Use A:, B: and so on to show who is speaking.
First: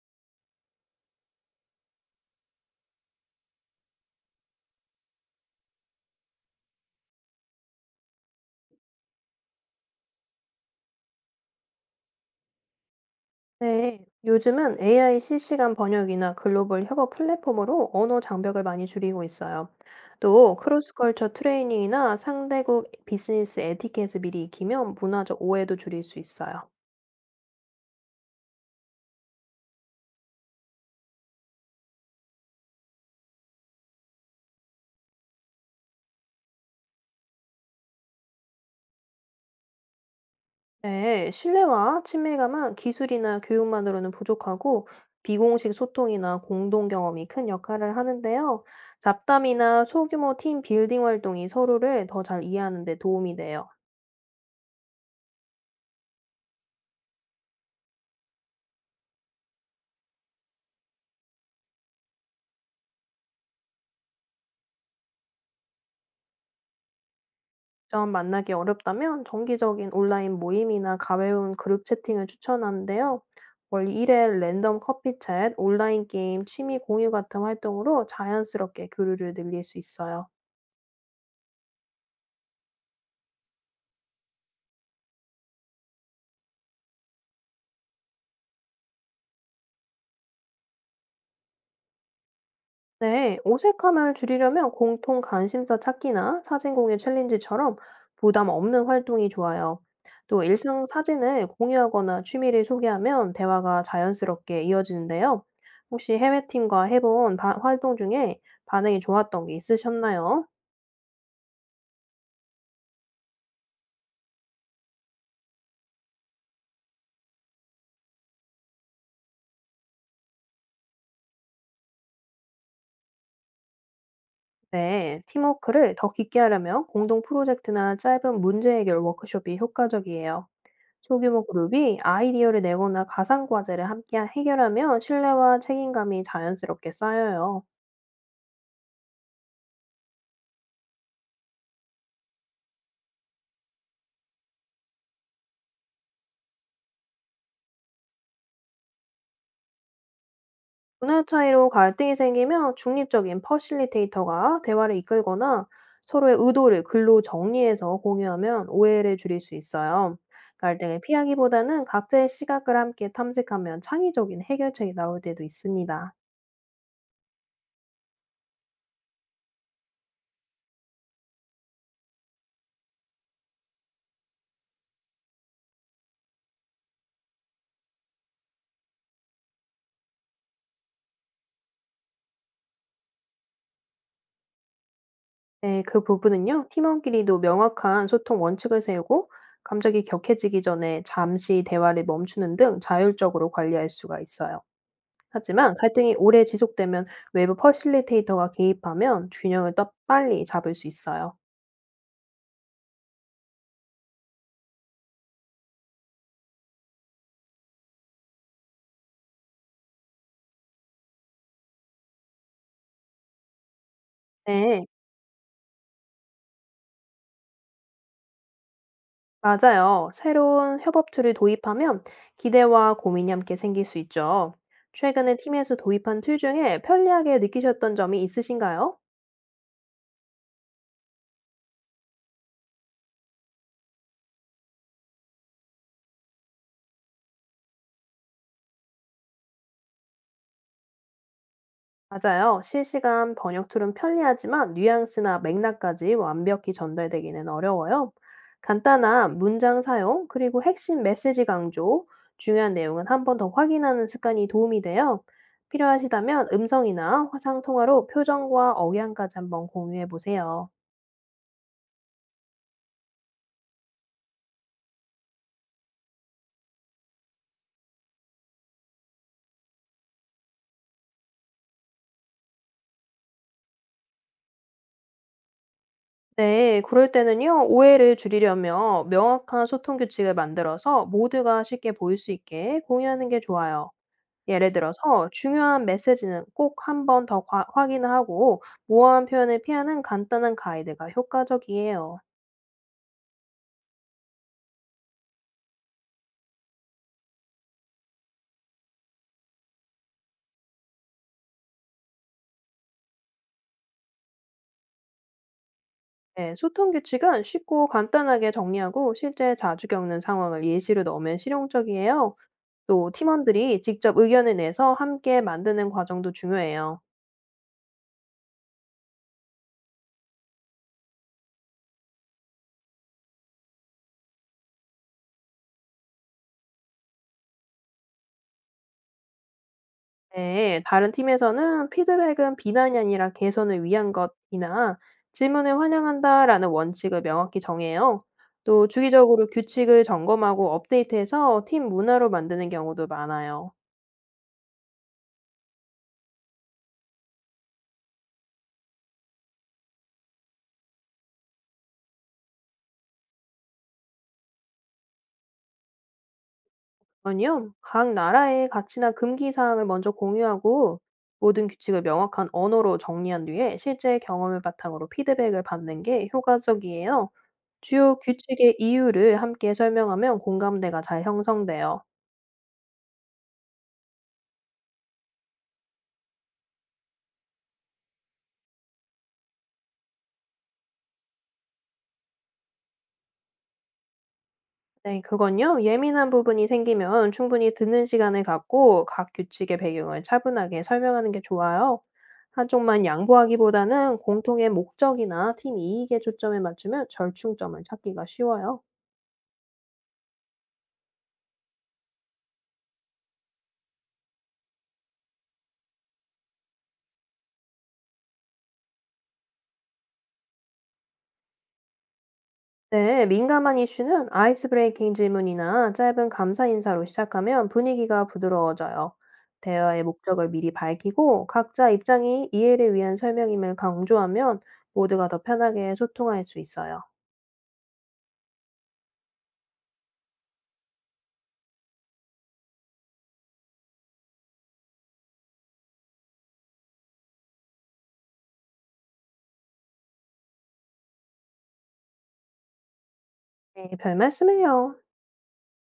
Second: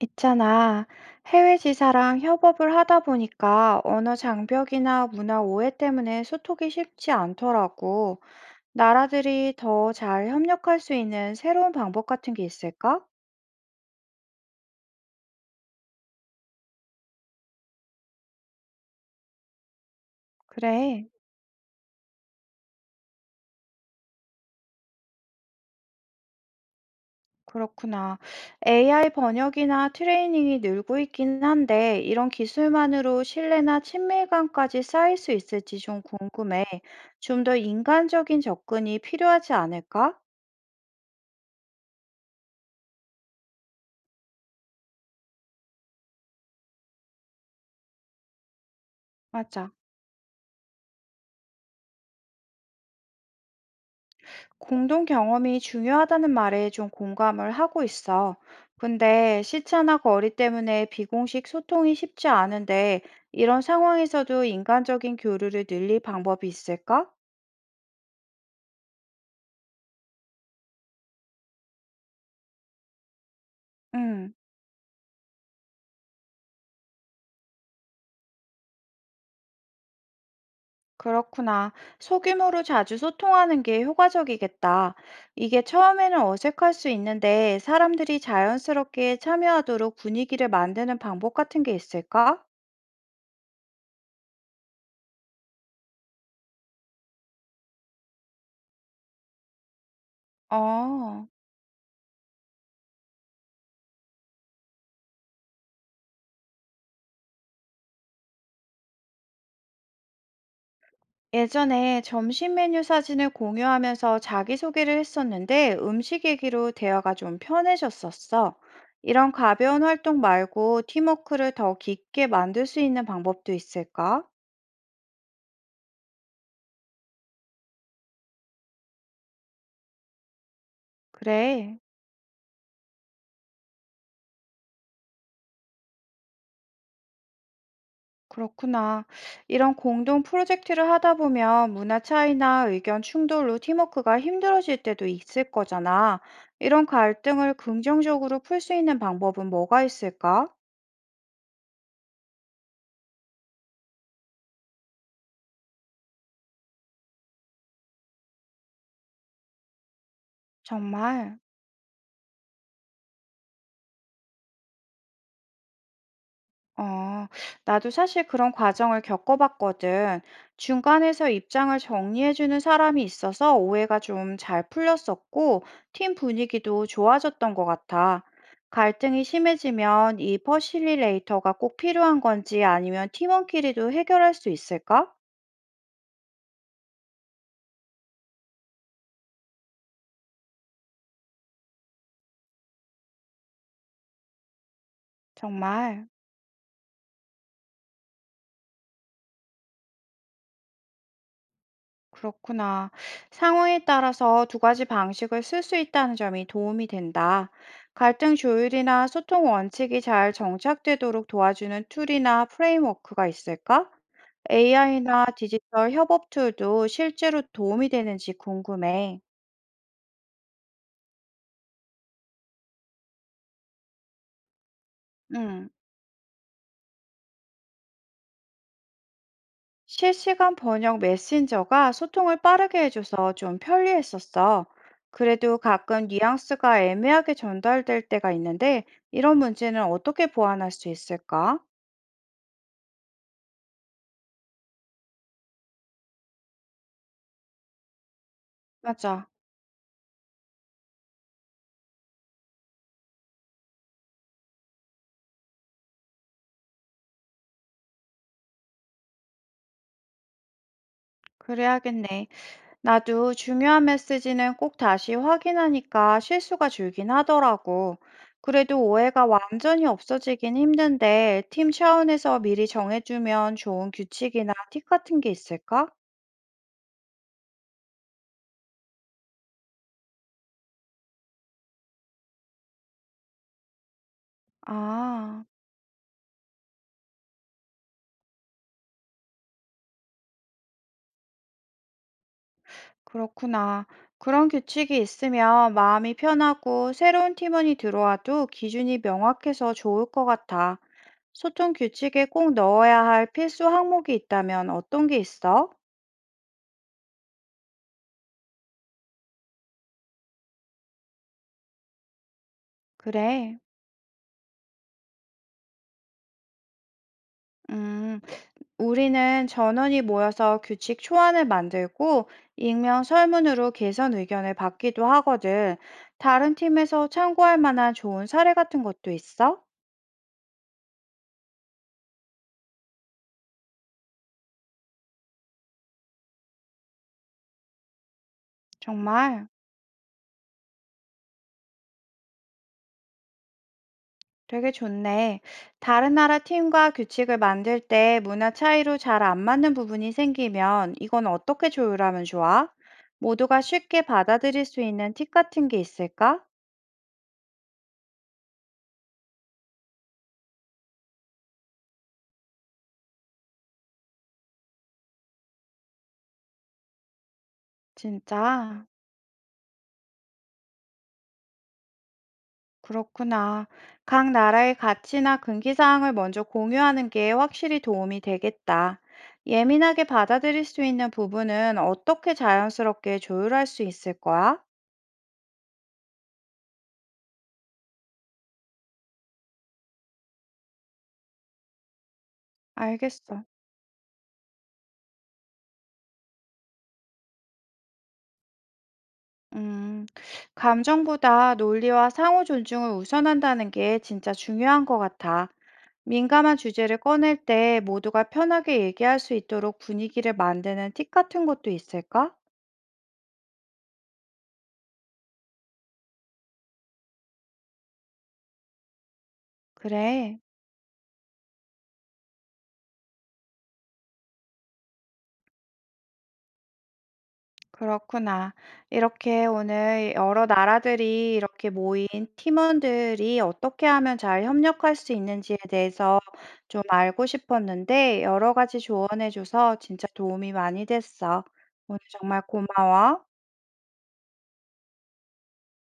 A: 있잖아. 해외 지사랑 협업을 하다 보니까 언어 장벽이나 문화 오해 때문에 소통이 쉽지 않더라고. 나라들이 더 잘 협력할 수 있는 새로운 방법 같은 게 있을까?
B: 네, 요즘은 AI 실시간 번역이나 글로벌 협업 플랫폼으로 언어 장벽을 많이 줄이고 있어요. 또
A: 그래,
B: 크로스컬처 트레이닝이나 상대국 비즈니스 에티켓을 미리 익히면 문화적 오해도 줄일 수 있어요.
A: 그렇구나. AI 번역이나 트레이닝이 늘고 있긴 한데, 이런 기술만으로 신뢰나 친밀감까지 쌓일 수 있을지 좀 궁금해. 좀 더 인간적인 접근이 필요하지 않을까?
B: 네, 신뢰와 친밀감은 기술이나 교육만으로는 부족하고 비공식 소통이나 공동 경험이 큰 역할을 하는데요.
A: 맞아.
B: 잡담이나 소규모 팀 빌딩 활동이 서로를 더 잘 이해하는 데 도움이 돼요.
A: 공동 경험이 중요하다는 말에 좀 공감을 하고 있어. 근데 시차나 거리 때문에 비공식 소통이 쉽지 않은데 이런 상황에서도 인간적인 교류를 늘릴 방법이 있을까?
B: 직접 만나기 어렵다면 정기적인 온라인 모임이나 가벼운 그룹 채팅을 추천하는데요. 월 1회
A: 음,
B: 랜덤 커피 챗, 온라인 게임, 취미 공유 같은 활동으로 자연스럽게 교류를 늘릴 수 있어요.
A: 그렇구나. 소규모로 자주 소통하는 게 효과적이겠다. 이게 처음에는 어색할 수 있는데 사람들이 자연스럽게 참여하도록 분위기를 만드는 방법 같은 게 있을까?
B: 네, 어색함을 줄이려면 공통 관심사 찾기나 사진 공유 챌린지처럼 부담 없는 활동이 좋아요. 또 일상
A: 어.
B: 사진을 공유하거나 취미를 소개하면 대화가 자연스럽게 이어지는데요. 혹시 해외팀과 활동 중에 반응이 좋았던 게 있으셨나요?
A: 예전에 점심 메뉴 사진을 공유하면서 자기소개를 했었는데 음식 얘기로 대화가 좀 편해졌었어. 이런 가벼운 활동 말고 팀워크를 더 깊게 만들 수 있는 방법도 있을까?
B: 네, 팀워크를 더 깊게 하려면 공동 프로젝트나 짧은 문제 해결 워크숍이 효과적이에요. 소규모
A: 그래,
B: 그룹이 아이디어를 내거나 가상 과제를 함께 해결하며 신뢰와 책임감이 자연스럽게 쌓여요.
A: 그렇구나. 이런 공동 프로젝트를 하다 보면 문화 차이나 의견 충돌로 팀워크가 힘들어질 때도 있을 거잖아. 이런 갈등을 긍정적으로 풀 수 있는 방법은 뭐가 있을까?
B: 문화 차이로 갈등이 생기면 중립적인 퍼실리테이터가 대화를 이끌거나 서로의 의도를 글로 정리해서 공유하면 오해를 줄일 수 있어요. 갈등을
A: 정말.
B: 피하기보다는 각자의 시각을 함께 탐색하면 창의적인 해결책이 나올 때도 있습니다.
A: 어, 나도 사실 그런 과정을 겪어봤거든. 중간에서 입장을 정리해주는 사람이 있어서 오해가 좀 잘 풀렸었고, 팀 분위기도 좋아졌던 것 같아. 갈등이 심해지면 이 퍼실리레이터가 꼭 필요한 건지 아니면 팀원끼리도 해결할 수 있을까?
B: 네, 그 부분은요, 팀원끼리도 명확한 소통 원칙을 세우고, 감정이 격해지기 전에 잠시 대화를 멈추는 등 자율적으로 관리할 수가 있어요. 하지만
A: 정말.
B: 갈등이 오래 지속되면 외부 퍼실리테이터가 개입하면 균형을 더 빨리 잡을 수 있어요.
A: 그렇구나. 상황에 따라서 두 가지 방식을 쓸 수 있다는 점이 도움이 된다. 갈등 조율이나 소통 원칙이 잘 정착되도록 도와주는 툴이나 프레임워크가 있을까?
B: 네,
A: AI나 디지털 협업 툴도 실제로 도움이 되는지 궁금해.
B: 맞아요. 새로운 협업 툴을 도입하면 기대와 고민이 함께 생길 수 있죠. 최근에
A: 음,
B: 팀에서 도입한 툴 중에 편리하게 느끼셨던 점이 있으신가요?
A: 실시간 번역 메신저가 소통을 빠르게 해줘서 좀 편리했었어. 그래도 가끔 뉘앙스가 애매하게 전달될 때가 있는데, 이런 문제는 어떻게 보완할 수 있을까?
B: 맞아요. 실시간 번역 툴은 편리하지만 뉘앙스나 맥락까지 완벽히 전달되기는 어려워요.
A: 맞아.
B: 간단한 문장 사용, 그리고 핵심 메시지 강조, 중요한 내용은 한 번 더 확인하는 습관이 도움이 돼요. 필요하시다면 음성이나 화상 통화로 표정과 억양까지 한번 공유해 보세요.
A: 그래야겠네. 나도 중요한 메시지는 꼭 다시 확인하니까 실수가 줄긴 하더라고. 그래도 오해가 완전히 없어지긴 힘든데, 팀 차원에서 미리 정해주면 좋은 규칙이나 팁 같은 게 있을까?
B: 네, 그럴 때는요, 오해를 줄이려면 명확한 소통 규칙을 만들어서 모두가 쉽게 보일 수 있게 공유하는 게 좋아요. 예를 들어서
A: 아,
B: 중요한 메시지는 꼭 한 번 더 확인을 하고 모호한 표현을 피하는 간단한 가이드가 효과적이에요.
A: 그렇구나. 그런 규칙이 있으면 마음이 편하고 새로운 팀원이 들어와도 기준이 명확해서 좋을 것 같아. 소통 규칙에 꼭 넣어야 할 필수 항목이 있다면 어떤 게 있어?
B: 네, 소통 규칙은 쉽고 간단하게 정리하고 실제 자주 겪는 상황을 예시로 넣으면 실용적이에요. 또
A: 그래.
B: 팀원들이 직접 의견을 내서 함께 만드는 과정도 중요해요.
A: 음, 우리는 전원이 모여서 규칙 초안을 만들고 익명 설문으로 개선 의견을 받기도 하거든. 다른 팀에서 참고할 만한 좋은 사례 같은 것도 있어?
B: 네, 다른 팀에서는 피드백은 비난이 아니라 개선을 위한 것이나 질문을 환영한다라는 원칙을 명확히 정해요. 또 주기적으로
A: 정말
B: 규칙을 점검하고 업데이트해서 팀 문화로 만드는 경우도 많아요.
A: 되게 좋네. 다른 나라 팀과 규칙을 만들 때 문화 차이로 잘 안 맞는 부분이 생기면 이건 어떻게 조율하면 좋아? 모두가 쉽게 받아들일 수 있는 팁 같은 게 있을까?
B: 아니요, 각 나라의 가치나 금기 사항을 먼저 공유하고 모든 규칙을 명확한 언어로 정리한 뒤에 실제 경험을 바탕으로 피드백을 받는 게 효과적이에요. 주요 규칙의
A: 진짜.
B: 이유를 함께 설명하면 공감대가 잘 형성돼요.
A: 그렇구나. 각 나라의 가치나 금기사항을 먼저 공유하는 게 확실히 도움이 되겠다. 예민하게 받아들일 수 있는 부분은 어떻게 자연스럽게 조율할 수 있을 거야?
B: 네, 그건요. 예민한 부분이 생기면 충분히 듣는 시간을 갖고 각 규칙의 배경을 차분하게 설명하는 게 좋아요. 한쪽만
A: 알겠어.
B: 양보하기보다는 공통의 목적이나 팀 이익에 초점을 맞추면 절충점을 찾기가 쉬워요.
A: 음, 감정보다 논리와 상호 존중을 우선한다는 게 진짜 중요한 것 같아. 민감한 주제를 꺼낼 때 모두가 편하게 얘기할 수 있도록 분위기를 만드는 팁 같은 것도 있을까?
B: 네, 민감한 이슈는 아이스 브레이킹 질문이나 짧은 감사 인사로 시작하면 분위기가 부드러워져요. 대화의
A: 그래.
B: 목적을 미리 밝히고 각자 입장이 이해를 위한 설명임을 강조하면 모두가 더 편하게 소통할 수 있어요.
A: 그렇구나. 이렇게 오늘 여러 나라들이 이렇게 모인 팀원들이 어떻게 하면 잘 협력할 수 있는지에 대해서 좀 알고 싶었는데, 여러 가지 조언해줘서 진짜 도움이 많이 됐어. 오늘 정말 고마워.
B: 네, 별 말씀을요.